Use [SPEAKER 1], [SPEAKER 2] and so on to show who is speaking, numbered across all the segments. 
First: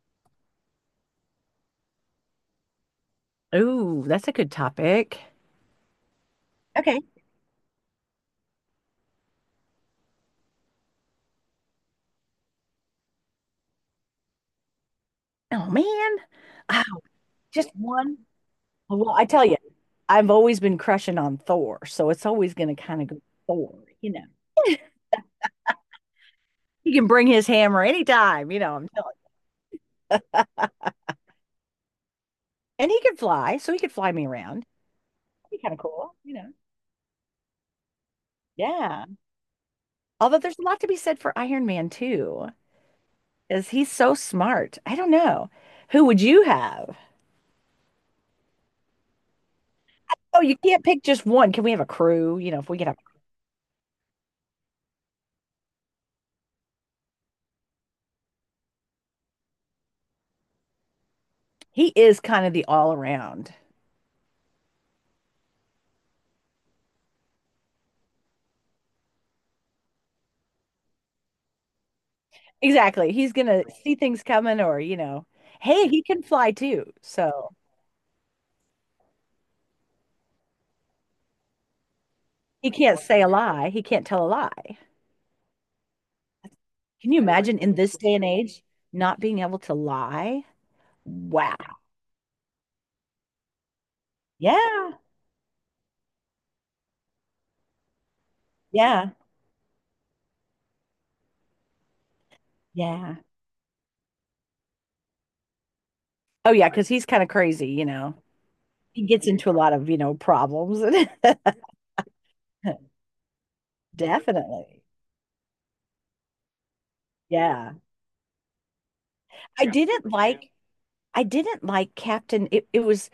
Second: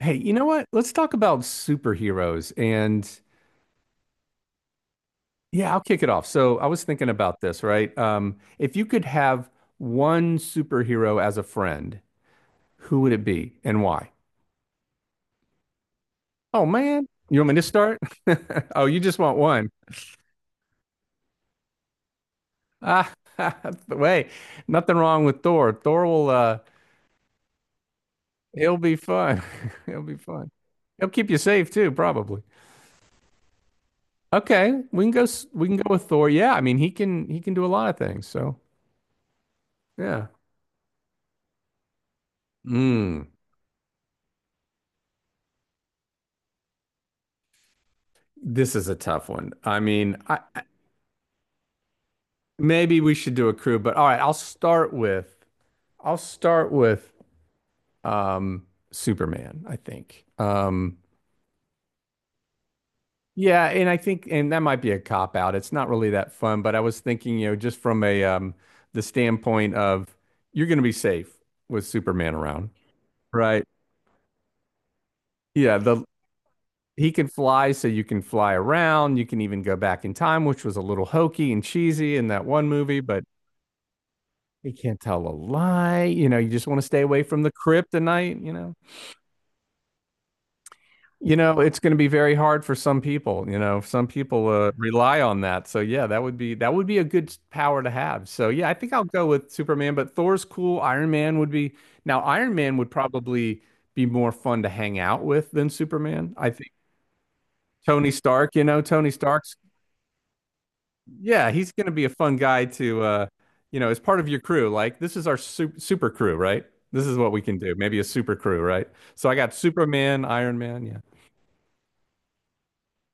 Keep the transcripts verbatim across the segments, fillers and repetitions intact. [SPEAKER 1] Hey, you know what? Let's talk about superheroes. And
[SPEAKER 2] Ooh, that's a good topic.
[SPEAKER 1] yeah, I'll kick it off. So I was
[SPEAKER 2] Okay.
[SPEAKER 1] thinking about this, right? Um, if you could have one superhero as a friend, who would it be and why?
[SPEAKER 2] Oh man.
[SPEAKER 1] Oh,
[SPEAKER 2] Ah,
[SPEAKER 1] man. You want me to
[SPEAKER 2] just
[SPEAKER 1] start?
[SPEAKER 2] one.
[SPEAKER 1] Oh, you
[SPEAKER 2] Well,
[SPEAKER 1] just
[SPEAKER 2] I
[SPEAKER 1] want
[SPEAKER 2] tell you,
[SPEAKER 1] one.
[SPEAKER 2] I've always been crushing on Thor, so it's always going to kind of
[SPEAKER 1] Ah,
[SPEAKER 2] go Thor, you know.
[SPEAKER 1] wait, nothing wrong with Thor. Thor will, uh,
[SPEAKER 2] He can bring his hammer anytime, you know,
[SPEAKER 1] he'll
[SPEAKER 2] I'm
[SPEAKER 1] be
[SPEAKER 2] telling
[SPEAKER 1] fun. He'll be fun. He'll keep you safe too, probably.
[SPEAKER 2] you. And he can fly, so he could fly me around.
[SPEAKER 1] Okay, we can go, s-
[SPEAKER 2] That'd be
[SPEAKER 1] we
[SPEAKER 2] kind
[SPEAKER 1] can
[SPEAKER 2] of
[SPEAKER 1] go with
[SPEAKER 2] cool,
[SPEAKER 1] Thor.
[SPEAKER 2] you know.
[SPEAKER 1] Yeah, I mean, he can, he can do a lot of things. So
[SPEAKER 2] Yeah.
[SPEAKER 1] yeah.
[SPEAKER 2] Although there's a lot to be said for Iron Man too,
[SPEAKER 1] Mm.
[SPEAKER 2] because he's so smart. I don't know. Who would you have?
[SPEAKER 1] This is a tough one. I mean, I,
[SPEAKER 2] Oh, you
[SPEAKER 1] I-
[SPEAKER 2] can't pick just one. Can we have a crew? You know, if we could have,
[SPEAKER 1] maybe we should do a crew, but all right, I'll start with I'll start with um Superman, I think. Um
[SPEAKER 2] he is kind of the all around.
[SPEAKER 1] yeah, and I think and that might be a cop out. It's not really that fun, but I was thinking, you know, just from a um the standpoint of you're going to be safe with Superman around,
[SPEAKER 2] Exactly. He's gonna
[SPEAKER 1] right?
[SPEAKER 2] see things coming or, you know,
[SPEAKER 1] Yeah,
[SPEAKER 2] hey, he
[SPEAKER 1] the
[SPEAKER 2] can fly too.
[SPEAKER 1] He can
[SPEAKER 2] So
[SPEAKER 1] fly so you can fly around. You can even go back in time, which was a little hokey and cheesy in that one
[SPEAKER 2] he can't
[SPEAKER 1] movie.
[SPEAKER 2] say a lie. He can't tell a
[SPEAKER 1] He
[SPEAKER 2] lie.
[SPEAKER 1] can't tell a lie. You know, you just want to stay
[SPEAKER 2] Can you
[SPEAKER 1] away from the
[SPEAKER 2] imagine in this day and
[SPEAKER 1] kryptonite, you
[SPEAKER 2] age
[SPEAKER 1] know.
[SPEAKER 2] not being able to lie?
[SPEAKER 1] You
[SPEAKER 2] Wow.
[SPEAKER 1] know, it's going to be very hard for some people, you know. Some people uh,
[SPEAKER 2] Yeah.
[SPEAKER 1] rely on that. So yeah, that would be that would be a good power to have. So yeah, I think I'll
[SPEAKER 2] Yeah.
[SPEAKER 1] go with Superman, but Thor's cool. Iron Man would be now Iron Man would
[SPEAKER 2] Yeah.
[SPEAKER 1] probably be more fun to hang out with than Superman. I
[SPEAKER 2] Oh yeah,
[SPEAKER 1] think
[SPEAKER 2] because he's kind of crazy, you
[SPEAKER 1] Tony
[SPEAKER 2] know.
[SPEAKER 1] Stark, you know,
[SPEAKER 2] He
[SPEAKER 1] Tony
[SPEAKER 2] gets into a
[SPEAKER 1] Stark's
[SPEAKER 2] lot of, you know, problems.
[SPEAKER 1] yeah, he's going to be a fun guy to, uh, you know, as part of your crew.
[SPEAKER 2] Definitely.
[SPEAKER 1] Like, this is our super, super crew, right? This is what we can
[SPEAKER 2] Yeah.
[SPEAKER 1] do. Maybe a super crew, right? So I got
[SPEAKER 2] I didn't
[SPEAKER 1] Superman,
[SPEAKER 2] like
[SPEAKER 1] Iron Man, yeah,
[SPEAKER 2] I didn't like Captain it, it was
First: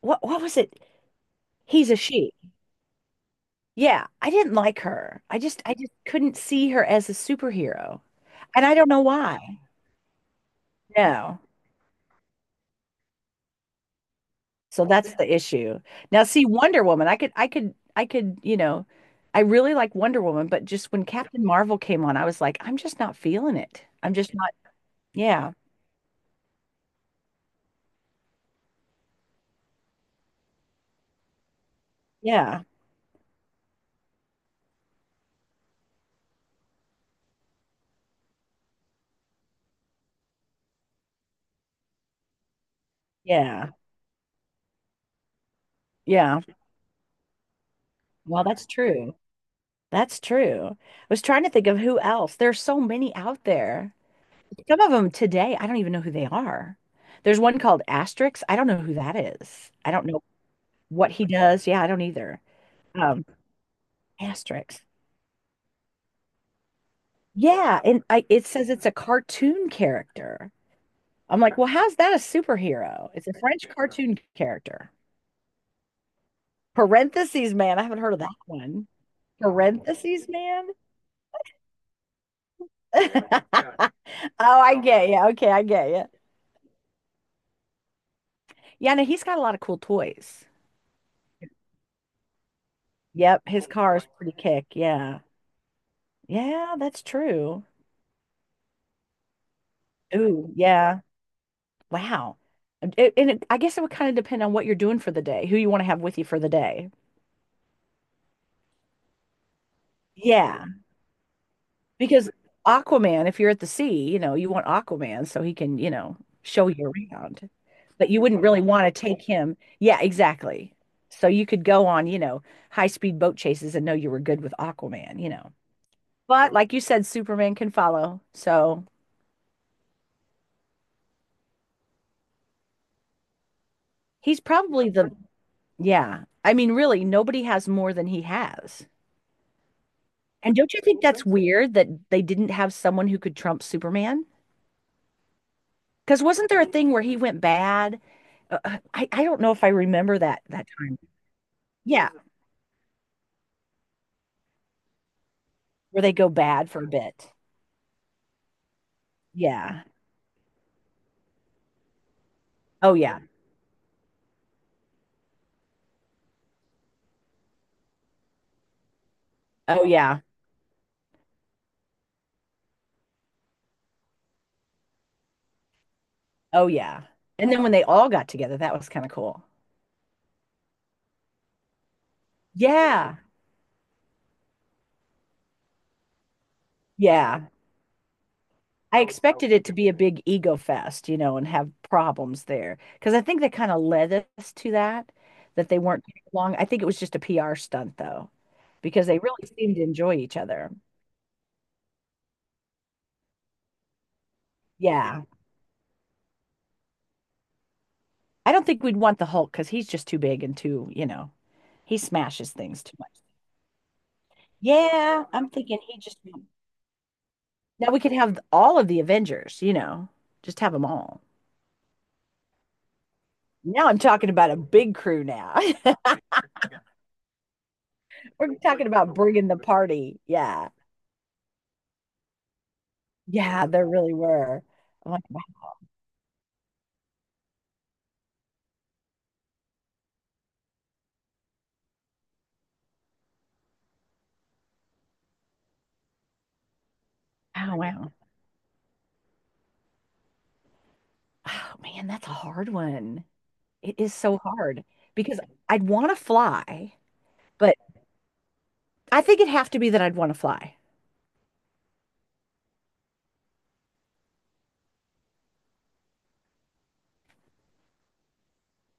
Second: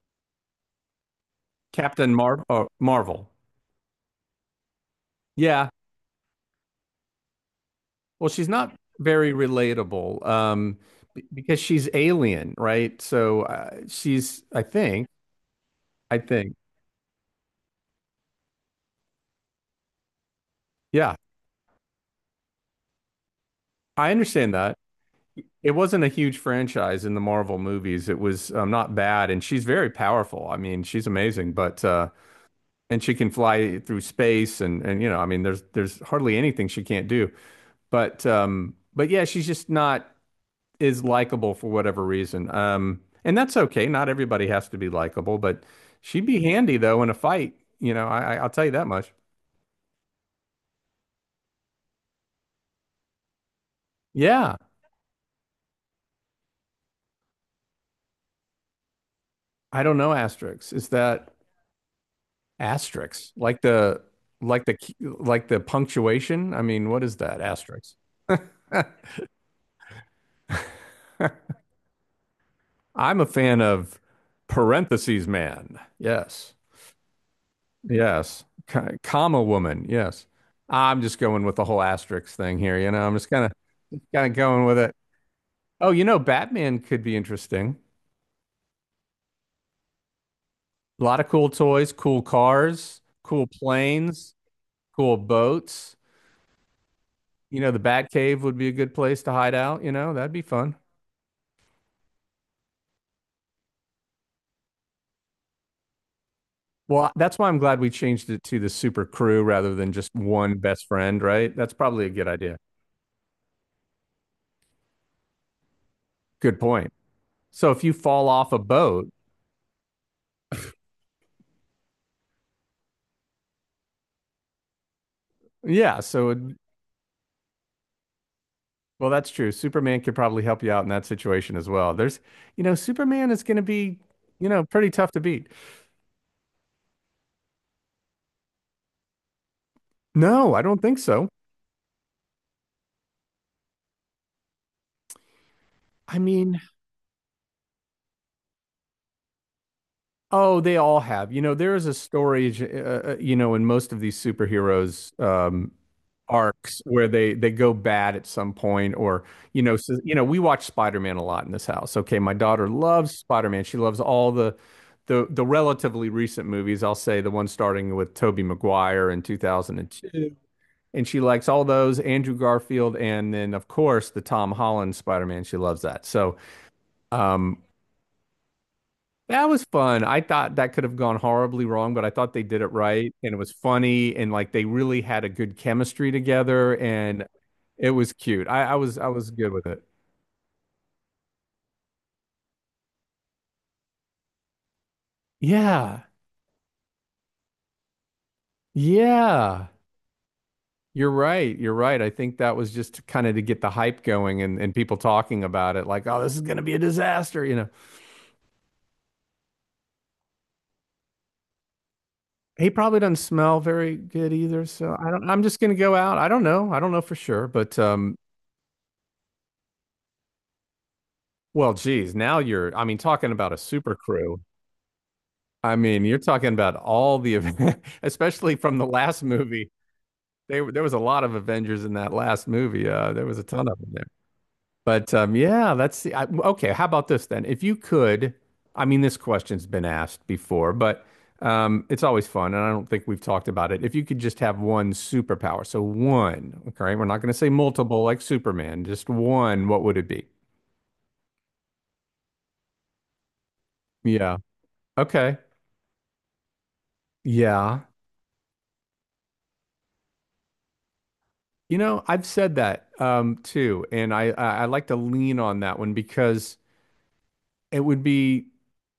[SPEAKER 2] what what was it? He's a
[SPEAKER 1] Captain
[SPEAKER 2] she.
[SPEAKER 1] Mar uh, Marvel.
[SPEAKER 2] Yeah, I didn't like her. I just
[SPEAKER 1] Yeah.
[SPEAKER 2] I just couldn't see her as a superhero.
[SPEAKER 1] Well, she's
[SPEAKER 2] And
[SPEAKER 1] not
[SPEAKER 2] I don't know
[SPEAKER 1] very
[SPEAKER 2] why.
[SPEAKER 1] relatable, um, b-
[SPEAKER 2] No.
[SPEAKER 1] because she's alien, right? So uh, she's, I
[SPEAKER 2] So
[SPEAKER 1] think,
[SPEAKER 2] that's the issue.
[SPEAKER 1] I
[SPEAKER 2] Now see
[SPEAKER 1] think,
[SPEAKER 2] Wonder Woman, I could I could I could, you know, I really like Wonder Woman, but just when
[SPEAKER 1] yeah,
[SPEAKER 2] Captain Marvel came on, I was like, I'm just not feeling it.
[SPEAKER 1] I
[SPEAKER 2] I'm just not
[SPEAKER 1] understand that.
[SPEAKER 2] yeah.
[SPEAKER 1] It wasn't a huge franchise in the Marvel movies. It was um, not bad, and she's very powerful. I mean, she's amazing, but uh,
[SPEAKER 2] Yeah.
[SPEAKER 1] and she can fly through space and and you know, I mean, there's there's hardly anything she can't do. But um, but yeah, she's just not is likable for whatever reason. Um, and that's
[SPEAKER 2] Yeah.
[SPEAKER 1] okay. Not everybody has to be likable, but she'd
[SPEAKER 2] Yeah.
[SPEAKER 1] be handy though in a fight. You know, I, I-
[SPEAKER 2] Well,
[SPEAKER 1] I'll tell
[SPEAKER 2] that's
[SPEAKER 1] you that much.
[SPEAKER 2] true. That's true. I was trying to think of who else. There's so many out there.
[SPEAKER 1] Yeah,
[SPEAKER 2] Some of them today, I don't even know who they are. There's one called Asterix. I don't know who that is.
[SPEAKER 1] I
[SPEAKER 2] I
[SPEAKER 1] don't
[SPEAKER 2] don't
[SPEAKER 1] know
[SPEAKER 2] know
[SPEAKER 1] asterisks. Is
[SPEAKER 2] what he
[SPEAKER 1] that
[SPEAKER 2] does. Yeah, I don't either. Um,
[SPEAKER 1] asterisks like the like the
[SPEAKER 2] Asterix.
[SPEAKER 1] key- like the punctuation? I mean, what is that
[SPEAKER 2] Yeah,
[SPEAKER 1] asterisk?
[SPEAKER 2] and I it says it's a cartoon character. I'm like, well, how's that a superhero?
[SPEAKER 1] I'm a
[SPEAKER 2] It's a
[SPEAKER 1] fan
[SPEAKER 2] French
[SPEAKER 1] of
[SPEAKER 2] cartoon character.
[SPEAKER 1] parentheses man. Yes.
[SPEAKER 2] Parentheses man. I haven't heard of that
[SPEAKER 1] Yes.
[SPEAKER 2] one.
[SPEAKER 1] Ka- Kama woman. Yes.
[SPEAKER 2] Parentheses man.
[SPEAKER 1] I'm just going with the whole asterisk thing here. You know, I'm just kind of kind of
[SPEAKER 2] Oh,
[SPEAKER 1] going
[SPEAKER 2] I
[SPEAKER 1] with it.
[SPEAKER 2] get you. Okay, I get
[SPEAKER 1] Oh, you
[SPEAKER 2] you.
[SPEAKER 1] know, Batman could be interesting.
[SPEAKER 2] Yeah, no, he's got a lot of cool toys.
[SPEAKER 1] A lot of cool toys, cool cars, cool
[SPEAKER 2] Yep, his car is pretty
[SPEAKER 1] planes,
[SPEAKER 2] kick.
[SPEAKER 1] cool
[SPEAKER 2] Yeah.
[SPEAKER 1] boats.
[SPEAKER 2] Yeah, that's
[SPEAKER 1] You
[SPEAKER 2] true.
[SPEAKER 1] know, the Batcave would be a good place to hide out. You know, that'd be
[SPEAKER 2] Ooh,
[SPEAKER 1] fun.
[SPEAKER 2] yeah. Wow. And it, and it, I guess it would kind of depend on what you're doing for the day, who you want to have with you for the day.
[SPEAKER 1] Well, that's why I'm glad we changed it to the super crew rather than just one
[SPEAKER 2] Yeah.
[SPEAKER 1] best friend, right? That's probably a good
[SPEAKER 2] Because
[SPEAKER 1] idea.
[SPEAKER 2] Aquaman, if you're at the sea, you know, you want Aquaman so he can, you know,
[SPEAKER 1] Good
[SPEAKER 2] show
[SPEAKER 1] point.
[SPEAKER 2] you around.
[SPEAKER 1] So if you
[SPEAKER 2] But you
[SPEAKER 1] fall
[SPEAKER 2] wouldn't
[SPEAKER 1] off a
[SPEAKER 2] really want to
[SPEAKER 1] boat,
[SPEAKER 2] take him. Yeah, exactly. So you could go on, you know, high-speed boat chases and know you were good with Aquaman, you know.
[SPEAKER 1] yeah, so it
[SPEAKER 2] But like you said, Superman can follow. So
[SPEAKER 1] Well, that's true. Superman could probably help you out in that situation as well. There's, you know, Superman is going to be,
[SPEAKER 2] he's
[SPEAKER 1] you know, pretty
[SPEAKER 2] probably the,
[SPEAKER 1] tough to beat.
[SPEAKER 2] yeah. I mean, really, nobody has more than he has.
[SPEAKER 1] No,
[SPEAKER 2] And
[SPEAKER 1] I
[SPEAKER 2] don't
[SPEAKER 1] don't
[SPEAKER 2] you
[SPEAKER 1] think
[SPEAKER 2] think that's
[SPEAKER 1] so.
[SPEAKER 2] weird that they didn't have someone who could trump Superman?
[SPEAKER 1] I
[SPEAKER 2] Because wasn't
[SPEAKER 1] mean,
[SPEAKER 2] there a thing where he went bad? Uh, uh, I, I don't know if I remember that
[SPEAKER 1] oh,
[SPEAKER 2] that
[SPEAKER 1] they
[SPEAKER 2] time.
[SPEAKER 1] all have. You know, there is a
[SPEAKER 2] Yeah,
[SPEAKER 1] story, uh, uh, uh, you know, in most of these superheroes um,
[SPEAKER 2] where they go bad
[SPEAKER 1] arcs
[SPEAKER 2] for a
[SPEAKER 1] where
[SPEAKER 2] bit.
[SPEAKER 1] they they go bad at some point, or you know,
[SPEAKER 2] Yeah.
[SPEAKER 1] so, you know, we watch Spider-Man a lot in this house. Okay, my daughter
[SPEAKER 2] Oh
[SPEAKER 1] loves
[SPEAKER 2] yeah.
[SPEAKER 1] Spider-Man. She loves all the the the relatively recent movies. I'll say the one starting with Tobey Maguire in
[SPEAKER 2] Oh yeah.
[SPEAKER 1] two thousand two and she likes all those Andrew Garfield and then of course the Tom Holland Spider-Man. She loves that. So
[SPEAKER 2] Oh yeah. And
[SPEAKER 1] um
[SPEAKER 2] then when they all got together, that was kind of cool.
[SPEAKER 1] that was fun. I thought that could have gone horribly wrong, but I thought they did it right
[SPEAKER 2] Yeah.
[SPEAKER 1] and it was funny and like they really had a good chemistry together and
[SPEAKER 2] Yeah.
[SPEAKER 1] it was cute. I, I was
[SPEAKER 2] I
[SPEAKER 1] I was good
[SPEAKER 2] expected it
[SPEAKER 1] with
[SPEAKER 2] to
[SPEAKER 1] it.
[SPEAKER 2] be a big ego fest, you know, and have problems there because I think that kind of led us to that, that they
[SPEAKER 1] Yeah.
[SPEAKER 2] weren't getting along. I think it was just a P R stunt though, because they really
[SPEAKER 1] Yeah.
[SPEAKER 2] seemed to enjoy each other.
[SPEAKER 1] You're right. You're right. I think that was just kind of to get the hype going and, and people
[SPEAKER 2] Yeah. Yeah.
[SPEAKER 1] talking about it, like, oh, this is gonna be a disaster, you know.
[SPEAKER 2] I don't think we'd want the Hulk because he's just too big and too, you know, he smashes
[SPEAKER 1] He
[SPEAKER 2] things too
[SPEAKER 1] probably
[SPEAKER 2] much.
[SPEAKER 1] doesn't smell very good either, so I
[SPEAKER 2] Yeah,
[SPEAKER 1] don't. I'm
[SPEAKER 2] I'm
[SPEAKER 1] just gonna
[SPEAKER 2] thinking
[SPEAKER 1] go
[SPEAKER 2] he
[SPEAKER 1] out.
[SPEAKER 2] just.
[SPEAKER 1] I don't know. I don't know for sure, but
[SPEAKER 2] Now we could
[SPEAKER 1] um,
[SPEAKER 2] have all of the Avengers, you know, just have them all.
[SPEAKER 1] well, geez, now you're. I mean, talking about a
[SPEAKER 2] Now
[SPEAKER 1] super
[SPEAKER 2] I'm talking
[SPEAKER 1] crew.
[SPEAKER 2] about a big crew now.
[SPEAKER 1] I mean, you're talking about all the, event-
[SPEAKER 2] We're
[SPEAKER 1] especially from the
[SPEAKER 2] talking about
[SPEAKER 1] last
[SPEAKER 2] bringing the
[SPEAKER 1] movie.
[SPEAKER 2] party.
[SPEAKER 1] They,
[SPEAKER 2] Yeah.
[SPEAKER 1] there was a lot of Avengers in that last movie. Uh, there was a
[SPEAKER 2] Yeah,
[SPEAKER 1] ton of
[SPEAKER 2] there
[SPEAKER 1] them there.
[SPEAKER 2] really were.
[SPEAKER 1] But
[SPEAKER 2] I'm
[SPEAKER 1] um,
[SPEAKER 2] like,
[SPEAKER 1] yeah, that's the, I, okay. How about this then? If you could, I mean, this question's been asked before, but um, it's always fun, and I don't think we've talked about it. If you could just have one superpower, so one, okay, we're not going to say
[SPEAKER 2] wow,
[SPEAKER 1] multiple
[SPEAKER 2] wow.
[SPEAKER 1] like Superman, just one, what would it be?
[SPEAKER 2] Oh man, that's a hard one. It is
[SPEAKER 1] Yeah.
[SPEAKER 2] so hard
[SPEAKER 1] Okay.
[SPEAKER 2] because I'd want to fly, but
[SPEAKER 1] Yeah.
[SPEAKER 2] I think it'd have to be that I'd want to fly.
[SPEAKER 1] You know, I've said that um, too, and I, I I like to lean on that one because it would be.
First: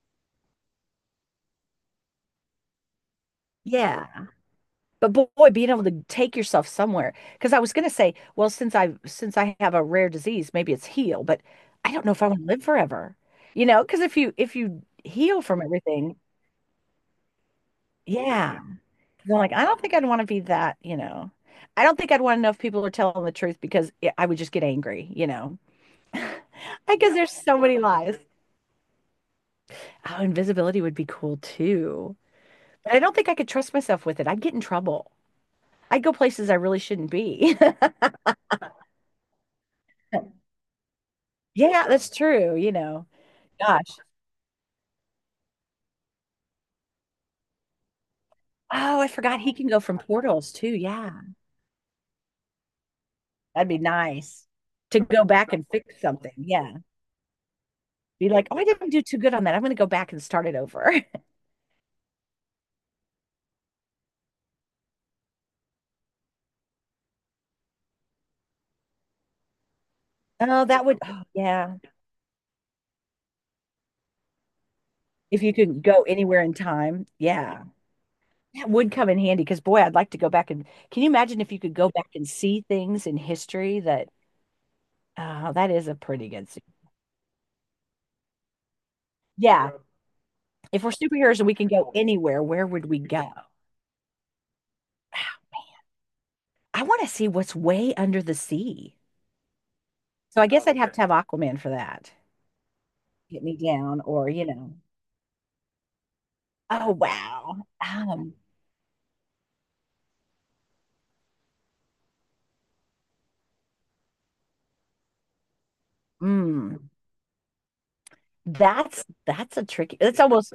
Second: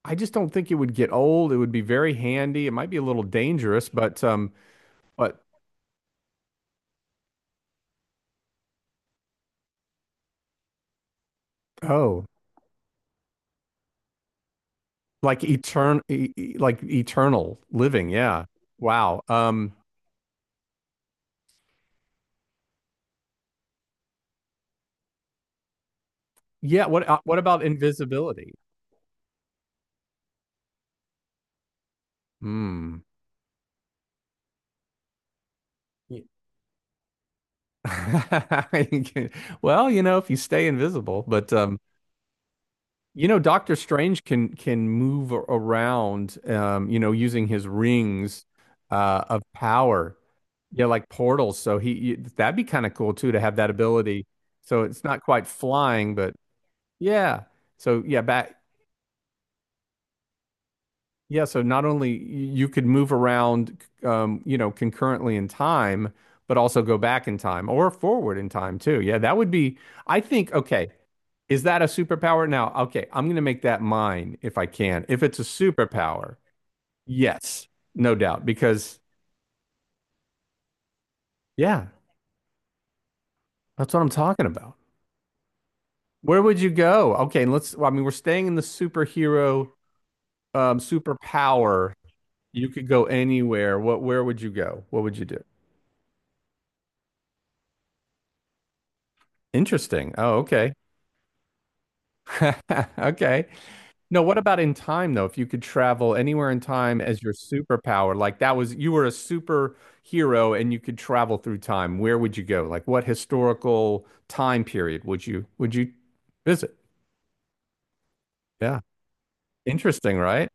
[SPEAKER 1] I just don't think it would get old. It would be very handy. It might be a little dangerous, but
[SPEAKER 2] Yeah.
[SPEAKER 1] um,
[SPEAKER 2] But
[SPEAKER 1] but
[SPEAKER 2] boy, being able to take yourself somewhere. Because I was gonna say, well, since I since I have a rare disease, maybe it's heal, but I don't know if
[SPEAKER 1] Oh,
[SPEAKER 2] I want to live forever. You know, because if you if you heal
[SPEAKER 1] like
[SPEAKER 2] from
[SPEAKER 1] etern
[SPEAKER 2] everything,
[SPEAKER 1] e- e- like eternal living. Yeah.
[SPEAKER 2] yeah.
[SPEAKER 1] Wow.
[SPEAKER 2] I'm like, I
[SPEAKER 1] Um.
[SPEAKER 2] don't think I'd want to be that, you know. I don't think I'd want to know if people are telling the truth because it, I would just get angry, you know.
[SPEAKER 1] Yeah.
[SPEAKER 2] I
[SPEAKER 1] What
[SPEAKER 2] guess
[SPEAKER 1] uh,
[SPEAKER 2] there's
[SPEAKER 1] what
[SPEAKER 2] so
[SPEAKER 1] about
[SPEAKER 2] many lies.
[SPEAKER 1] invisibility?
[SPEAKER 2] Oh, invisibility would be cool too. But I
[SPEAKER 1] Hmm.
[SPEAKER 2] don't think I could trust myself with it. I'd get in trouble. I'd go
[SPEAKER 1] Ye-
[SPEAKER 2] places I really shouldn't be.
[SPEAKER 1] You can- Well, you know, if you stay invisible, but um,
[SPEAKER 2] Yeah, that's true, you know.
[SPEAKER 1] you know, Doctor
[SPEAKER 2] Gosh.
[SPEAKER 1] Strange can can move a- around. Um, you know, using his rings,
[SPEAKER 2] Oh, I
[SPEAKER 1] uh, of
[SPEAKER 2] forgot he can go from
[SPEAKER 1] power.
[SPEAKER 2] portals too.
[SPEAKER 1] Yeah, like
[SPEAKER 2] Yeah.
[SPEAKER 1] portals. So he you, that'd be kind of cool too to have
[SPEAKER 2] That'd
[SPEAKER 1] that
[SPEAKER 2] be
[SPEAKER 1] ability.
[SPEAKER 2] nice
[SPEAKER 1] So
[SPEAKER 2] to
[SPEAKER 1] it's not
[SPEAKER 2] go
[SPEAKER 1] quite
[SPEAKER 2] back and fix
[SPEAKER 1] flying,
[SPEAKER 2] something.
[SPEAKER 1] but
[SPEAKER 2] Yeah.
[SPEAKER 1] yeah. So yeah,
[SPEAKER 2] Be like,
[SPEAKER 1] back
[SPEAKER 2] oh, I didn't do too good on that. I'm going to go back and start it over.
[SPEAKER 1] Yeah, so not only you could move around, um, you know, concurrently in time, but also go back in time or forward in time too. Yeah, that would be, I think,
[SPEAKER 2] Oh, that
[SPEAKER 1] okay,
[SPEAKER 2] would, oh,
[SPEAKER 1] is
[SPEAKER 2] yeah.
[SPEAKER 1] that a superpower? Now, okay, I'm going to make that mine if I can. If it's a
[SPEAKER 2] If you could go
[SPEAKER 1] superpower,
[SPEAKER 2] anywhere in time, yeah,
[SPEAKER 1] yes, no doubt,
[SPEAKER 2] that would
[SPEAKER 1] because
[SPEAKER 2] come in handy because boy, I'd like to go back and can you imagine if you could
[SPEAKER 1] yeah,
[SPEAKER 2] go back and see things in history
[SPEAKER 1] that's what
[SPEAKER 2] that
[SPEAKER 1] I'm talking about.
[SPEAKER 2] uh, that is a pretty
[SPEAKER 1] Where
[SPEAKER 2] good
[SPEAKER 1] would
[SPEAKER 2] se-
[SPEAKER 1] you go? Okay, and let's, well, I mean, we're staying in the superhero,
[SPEAKER 2] yeah,
[SPEAKER 1] um,
[SPEAKER 2] if we're superheroes and we can go
[SPEAKER 1] superpower.
[SPEAKER 2] anywhere, where
[SPEAKER 1] You
[SPEAKER 2] would
[SPEAKER 1] could
[SPEAKER 2] we
[SPEAKER 1] go
[SPEAKER 2] go?
[SPEAKER 1] anywhere. What, where would you go? What would you do?
[SPEAKER 2] I want to see what's way under the sea.
[SPEAKER 1] Interesting. Oh,
[SPEAKER 2] So I guess
[SPEAKER 1] okay.
[SPEAKER 2] I'd have to have Aquaman for that. Get
[SPEAKER 1] Okay.
[SPEAKER 2] me down,
[SPEAKER 1] No,
[SPEAKER 2] or
[SPEAKER 1] what
[SPEAKER 2] you
[SPEAKER 1] about in
[SPEAKER 2] know,
[SPEAKER 1] time though? If you could travel anywhere in
[SPEAKER 2] oh
[SPEAKER 1] time as your
[SPEAKER 2] wow,
[SPEAKER 1] superpower,
[SPEAKER 2] um,
[SPEAKER 1] like that was you were a superhero and you could travel through time, where would you go? Like what historical time period would you would you visit?
[SPEAKER 2] mm,
[SPEAKER 1] Yeah.
[SPEAKER 2] that's that's a tricky.
[SPEAKER 1] Interesting,
[SPEAKER 2] It's
[SPEAKER 1] right?
[SPEAKER 2] almost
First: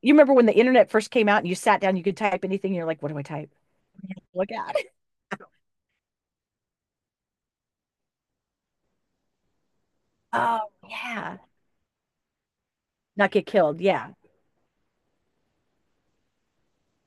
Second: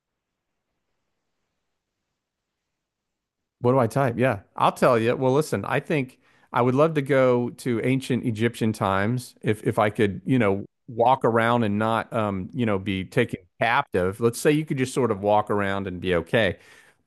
[SPEAKER 2] you remember when the internet first came out and you sat down, you could type anything, and you're like, what do I type?
[SPEAKER 1] What do I type? Yeah,
[SPEAKER 2] Look
[SPEAKER 1] I'll
[SPEAKER 2] out.
[SPEAKER 1] tell you. Well, listen, I think I would love to go to ancient Egyptian times if if I could, you know,
[SPEAKER 2] Oh,
[SPEAKER 1] walk
[SPEAKER 2] yeah.
[SPEAKER 1] around and not, um, you know, be
[SPEAKER 2] Not
[SPEAKER 1] taken
[SPEAKER 2] get killed. Yeah.
[SPEAKER 1] captive. Let's say you could just sort of walk around and be okay.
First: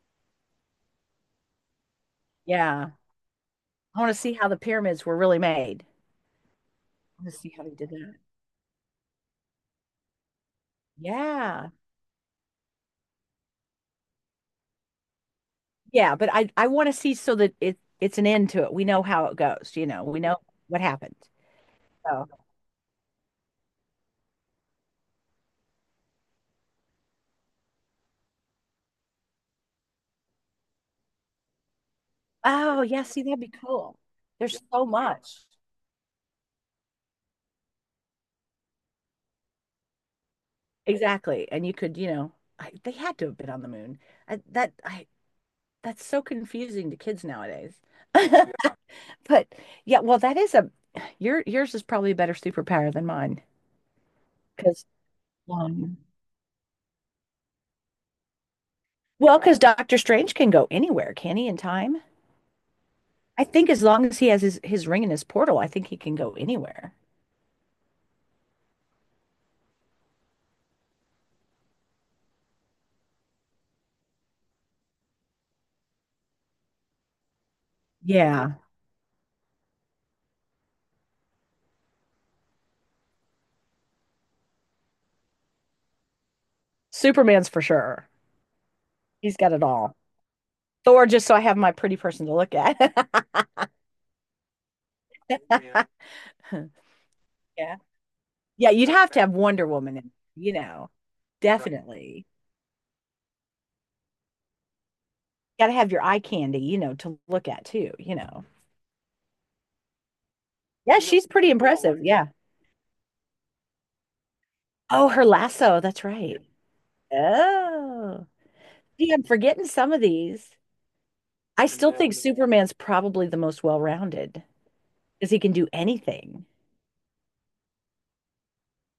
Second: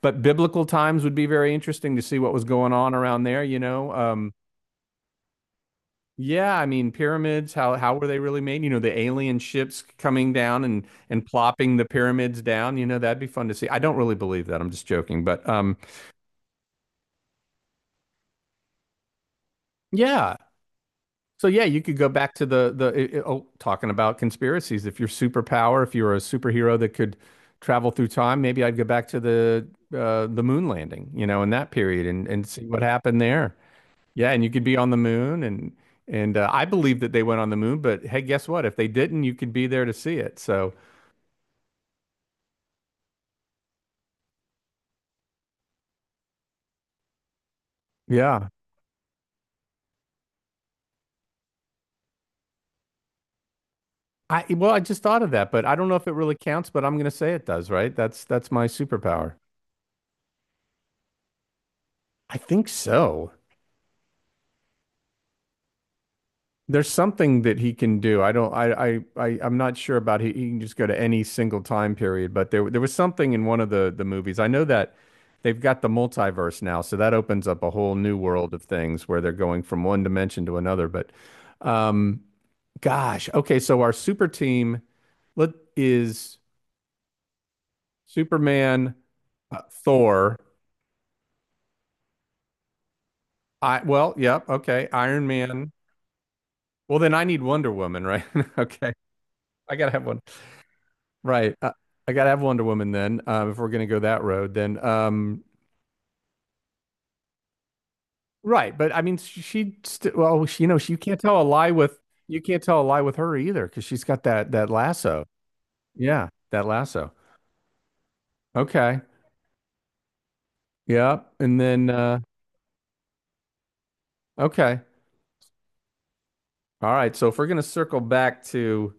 [SPEAKER 1] But biblical times would be very interesting to see what was going
[SPEAKER 2] Yeah.
[SPEAKER 1] on around there, you know.
[SPEAKER 2] I want to
[SPEAKER 1] Um,
[SPEAKER 2] see how the pyramids were really made.
[SPEAKER 1] yeah, I mean,
[SPEAKER 2] I want to
[SPEAKER 1] pyramids,
[SPEAKER 2] see how
[SPEAKER 1] how
[SPEAKER 2] they did
[SPEAKER 1] how were
[SPEAKER 2] that.
[SPEAKER 1] they really made? You know, the alien ships coming down and and
[SPEAKER 2] Yeah.
[SPEAKER 1] plopping the pyramids down, you know, that'd be fun to see. I don't really believe that. I'm just joking, but um,
[SPEAKER 2] Yeah, but I I want to see so that it it's an end to it. We know how it goes, you know. We
[SPEAKER 1] yeah.
[SPEAKER 2] know what happened.
[SPEAKER 1] So yeah, you could go
[SPEAKER 2] So,
[SPEAKER 1] back to the the oh, talking about conspiracies. If you're superpower, if you're a superhero that could travel through time, maybe I'd go back to the uh, the moon landing, you know, in that period and and see what
[SPEAKER 2] oh, yeah,
[SPEAKER 1] happened
[SPEAKER 2] see that'd be
[SPEAKER 1] there.
[SPEAKER 2] cool.
[SPEAKER 1] Yeah, and you
[SPEAKER 2] There's
[SPEAKER 1] could be
[SPEAKER 2] so
[SPEAKER 1] on the moon
[SPEAKER 2] much.
[SPEAKER 1] and and uh, I believe that they went on the moon, but hey, guess what? If they didn't, you could be there to see it. So
[SPEAKER 2] Exactly. And you could, you know, I, they had to have been on the moon. I, that I that's so confusing to kids nowadays.
[SPEAKER 1] yeah,
[SPEAKER 2] But yeah, well, that is a your yours is probably a better superpower than mine.
[SPEAKER 1] I well, I just thought of that, but I don't know
[SPEAKER 2] Um,
[SPEAKER 1] if it really counts, but I'm gonna say it does, right? That's that's my superpower.
[SPEAKER 2] Well, because Doctor Strange can go anywhere, can he, in time?
[SPEAKER 1] I think so.
[SPEAKER 2] I think as long as he has his, his ring and his portal, I think he can go
[SPEAKER 1] There's
[SPEAKER 2] anywhere.
[SPEAKER 1] something that he can do. I don't I I, I I'm not sure about he, he can just go to any single time period, but there there was something in one of the the movies. I know that they've got the multiverse now, so that opens up a whole new world
[SPEAKER 2] Yeah.
[SPEAKER 1] of things where they're going from one dimension to another. But um gosh, okay, so our super team let is
[SPEAKER 2] Superman's for sure.
[SPEAKER 1] Superman,
[SPEAKER 2] He's got
[SPEAKER 1] uh,
[SPEAKER 2] it all.
[SPEAKER 1] Thor,
[SPEAKER 2] Thor, just so I have my pretty person to look at.
[SPEAKER 1] I well, yep, okay, Iron Man. Well, then I need Wonder
[SPEAKER 2] Yeah.
[SPEAKER 1] Woman, right?
[SPEAKER 2] Yeah, you'd
[SPEAKER 1] Okay.
[SPEAKER 2] have to have Wonder
[SPEAKER 1] I gotta
[SPEAKER 2] Woman
[SPEAKER 1] have
[SPEAKER 2] in,
[SPEAKER 1] one.
[SPEAKER 2] you know,
[SPEAKER 1] Right. Uh, I
[SPEAKER 2] definitely.
[SPEAKER 1] gotta have Wonder Woman then, uh, if we're gonna go that road, then um
[SPEAKER 2] Got to have your eye candy, you know, to look at too, you know.
[SPEAKER 1] right. But I mean she, she st well, she, you know, she, you
[SPEAKER 2] Yeah,
[SPEAKER 1] can't
[SPEAKER 2] she's
[SPEAKER 1] tell a
[SPEAKER 2] pretty
[SPEAKER 1] lie
[SPEAKER 2] impressive.
[SPEAKER 1] with
[SPEAKER 2] Yeah.
[SPEAKER 1] you can't tell a lie with her either because she's got that that
[SPEAKER 2] Oh,
[SPEAKER 1] lasso.
[SPEAKER 2] her lasso. That's
[SPEAKER 1] Yeah,
[SPEAKER 2] right.
[SPEAKER 1] that lasso.
[SPEAKER 2] Oh,
[SPEAKER 1] Okay.
[SPEAKER 2] gee, I'm forgetting some of these.
[SPEAKER 1] Yeah. And
[SPEAKER 2] I
[SPEAKER 1] then
[SPEAKER 2] still think
[SPEAKER 1] uh
[SPEAKER 2] Superman's probably the most well-rounded
[SPEAKER 1] okay.
[SPEAKER 2] because he can do anything.
[SPEAKER 1] All right, so if we're gonna circle back to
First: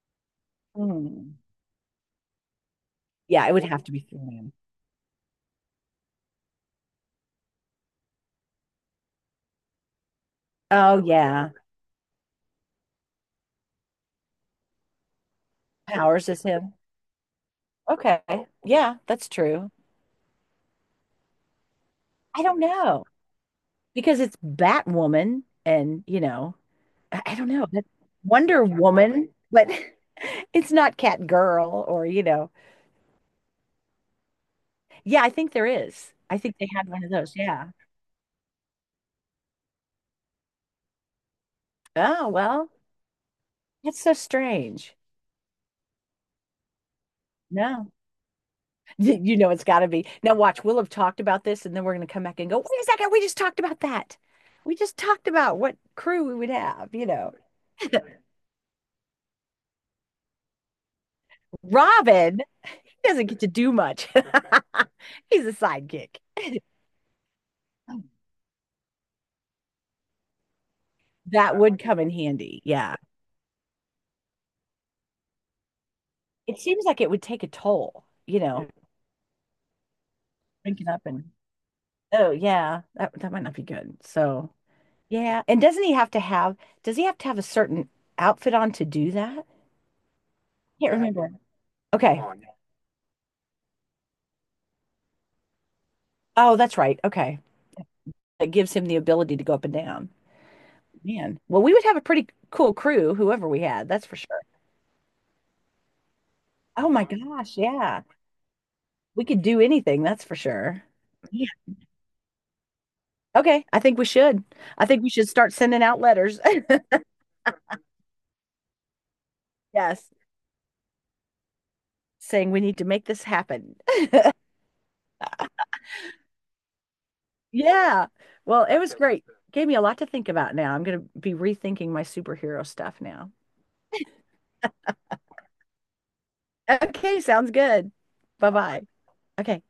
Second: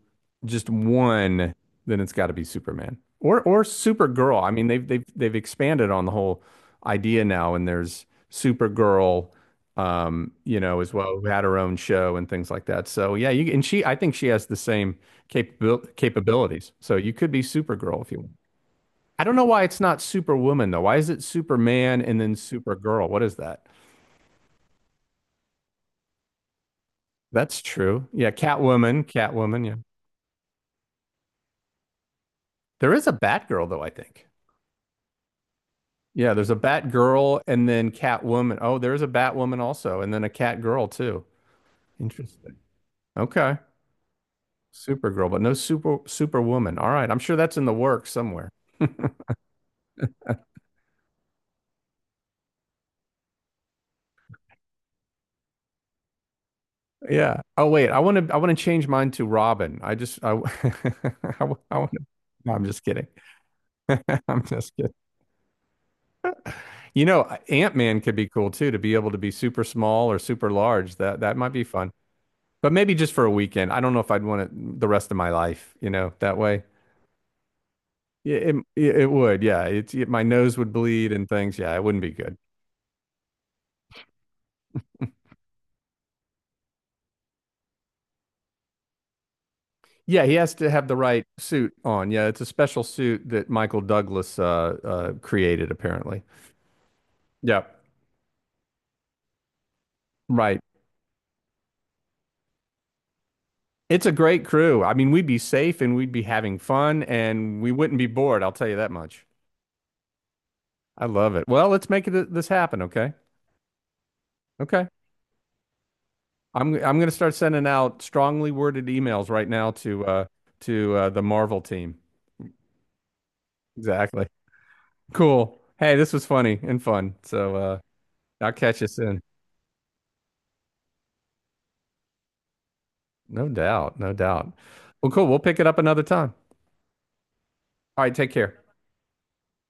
[SPEAKER 1] just
[SPEAKER 2] Hmm.
[SPEAKER 1] one, then it's got to be Superman or
[SPEAKER 2] Yeah, it
[SPEAKER 1] or
[SPEAKER 2] would have to be
[SPEAKER 1] Supergirl. I
[SPEAKER 2] Superman.
[SPEAKER 1] mean, they've they've they've expanded on the whole idea now, and there's Supergirl, um, you know, as
[SPEAKER 2] Oh
[SPEAKER 1] well, who had
[SPEAKER 2] yeah,
[SPEAKER 1] her own show and things like that. So yeah, you and she, I think she has the same capabil
[SPEAKER 2] Powers is
[SPEAKER 1] capabilities.
[SPEAKER 2] him.
[SPEAKER 1] So you could be Supergirl if you
[SPEAKER 2] Okay,
[SPEAKER 1] want.
[SPEAKER 2] yeah,
[SPEAKER 1] I
[SPEAKER 2] that's
[SPEAKER 1] don't know why
[SPEAKER 2] true.
[SPEAKER 1] it's not Superwoman though. Why is it Superman and then
[SPEAKER 2] I don't know
[SPEAKER 1] Supergirl? What is that?
[SPEAKER 2] because it's Batwoman, and you know, I, I don't
[SPEAKER 1] That's
[SPEAKER 2] know. That's
[SPEAKER 1] true. Yeah,
[SPEAKER 2] Wonder
[SPEAKER 1] Catwoman,
[SPEAKER 2] Woman,
[SPEAKER 1] Catwoman.
[SPEAKER 2] but
[SPEAKER 1] Yeah,
[SPEAKER 2] it's not Catgirl or you know.
[SPEAKER 1] there is a Batgirl though, I think.
[SPEAKER 2] Yeah, I think there is.
[SPEAKER 1] Yeah,
[SPEAKER 2] I
[SPEAKER 1] there's a
[SPEAKER 2] think they had
[SPEAKER 1] Bat
[SPEAKER 2] one of those.
[SPEAKER 1] Girl and
[SPEAKER 2] Yeah.
[SPEAKER 1] then Catwoman. Oh, there's a Batwoman also, and then a Cat Girl too.
[SPEAKER 2] Oh
[SPEAKER 1] Interesting.
[SPEAKER 2] well,
[SPEAKER 1] Okay.
[SPEAKER 2] that's so strange.
[SPEAKER 1] Supergirl, but no super Superwoman. All right. I'm sure that's in the
[SPEAKER 2] No.
[SPEAKER 1] works somewhere.
[SPEAKER 2] You know, it's got to be. Now, watch, we'll have talked about this, and then we're going to come back and go, wait a second, we just talked about that. We just talked about what crew we would have. You know,
[SPEAKER 1] Yeah. Oh, wait. I want to I want to change mine to Robin. I just I I, want to
[SPEAKER 2] Robin,
[SPEAKER 1] No, I'm just kidding.
[SPEAKER 2] he doesn't get to do much.
[SPEAKER 1] I'm just kidding.
[SPEAKER 2] He's a sidekick.
[SPEAKER 1] You know, Ant-Man could be cool too to be able to be super small or super large. That that might
[SPEAKER 2] That
[SPEAKER 1] be
[SPEAKER 2] would
[SPEAKER 1] fun.
[SPEAKER 2] come in handy.
[SPEAKER 1] But maybe
[SPEAKER 2] Yeah.
[SPEAKER 1] just for a weekend. I don't know if I'd want it the rest of my life, you know, that
[SPEAKER 2] It
[SPEAKER 1] way.
[SPEAKER 2] seems like it would take a toll,
[SPEAKER 1] Yeah,
[SPEAKER 2] you
[SPEAKER 1] it
[SPEAKER 2] know,
[SPEAKER 1] yeah, it would. Yeah, it's it, my nose would
[SPEAKER 2] drinking up
[SPEAKER 1] bleed and
[SPEAKER 2] and,
[SPEAKER 1] things. Yeah, it wouldn't be
[SPEAKER 2] oh,
[SPEAKER 1] good.
[SPEAKER 2] yeah, that, that might not be good. So, yeah. And doesn't he have to have, does he have to have a certain outfit on to do that? Can't
[SPEAKER 1] Yeah, he has to have
[SPEAKER 2] yeah,
[SPEAKER 1] the right
[SPEAKER 2] remember.
[SPEAKER 1] suit on.
[SPEAKER 2] Okay.
[SPEAKER 1] Yeah, it's a special suit that Michael Douglas uh, uh, created, apparently.
[SPEAKER 2] Oh, that's right. Okay.
[SPEAKER 1] Yeah,
[SPEAKER 2] That gives him the ability to go up and down.
[SPEAKER 1] right.
[SPEAKER 2] Man, well, we would have a pretty cool crew, whoever we had,
[SPEAKER 1] It's
[SPEAKER 2] that's
[SPEAKER 1] a
[SPEAKER 2] for sure.
[SPEAKER 1] great crew. I mean, we'd be safe and we'd be having
[SPEAKER 2] Oh
[SPEAKER 1] fun
[SPEAKER 2] my gosh,
[SPEAKER 1] and we wouldn't
[SPEAKER 2] yeah.
[SPEAKER 1] be bored. I'll tell you that much.
[SPEAKER 2] We could do anything, that's for sure.
[SPEAKER 1] I love it.
[SPEAKER 2] Yeah.
[SPEAKER 1] Well, let's make it, this happen. Okay.
[SPEAKER 2] Okay, I think we should. I
[SPEAKER 1] Okay.
[SPEAKER 2] think we should start sending out letters.
[SPEAKER 1] I'm I'm going to start sending out strongly worded emails right now to
[SPEAKER 2] Yes,
[SPEAKER 1] uh, to uh, the Marvel team.
[SPEAKER 2] saying we need to make this happen.
[SPEAKER 1] Exactly. Cool. Hey, this was funny and fun. So. Uh,
[SPEAKER 2] Yeah.
[SPEAKER 1] I'll
[SPEAKER 2] Well, it
[SPEAKER 1] catch you
[SPEAKER 2] was
[SPEAKER 1] soon.
[SPEAKER 2] great. Gave me a lot to think about now. I'm going to be rethinking my superhero stuff now.
[SPEAKER 1] No doubt. No doubt. Well, cool. We'll pick it up another time.
[SPEAKER 2] Okay, sounds good.
[SPEAKER 1] All right. Take care.
[SPEAKER 2] Bye-bye. Okay.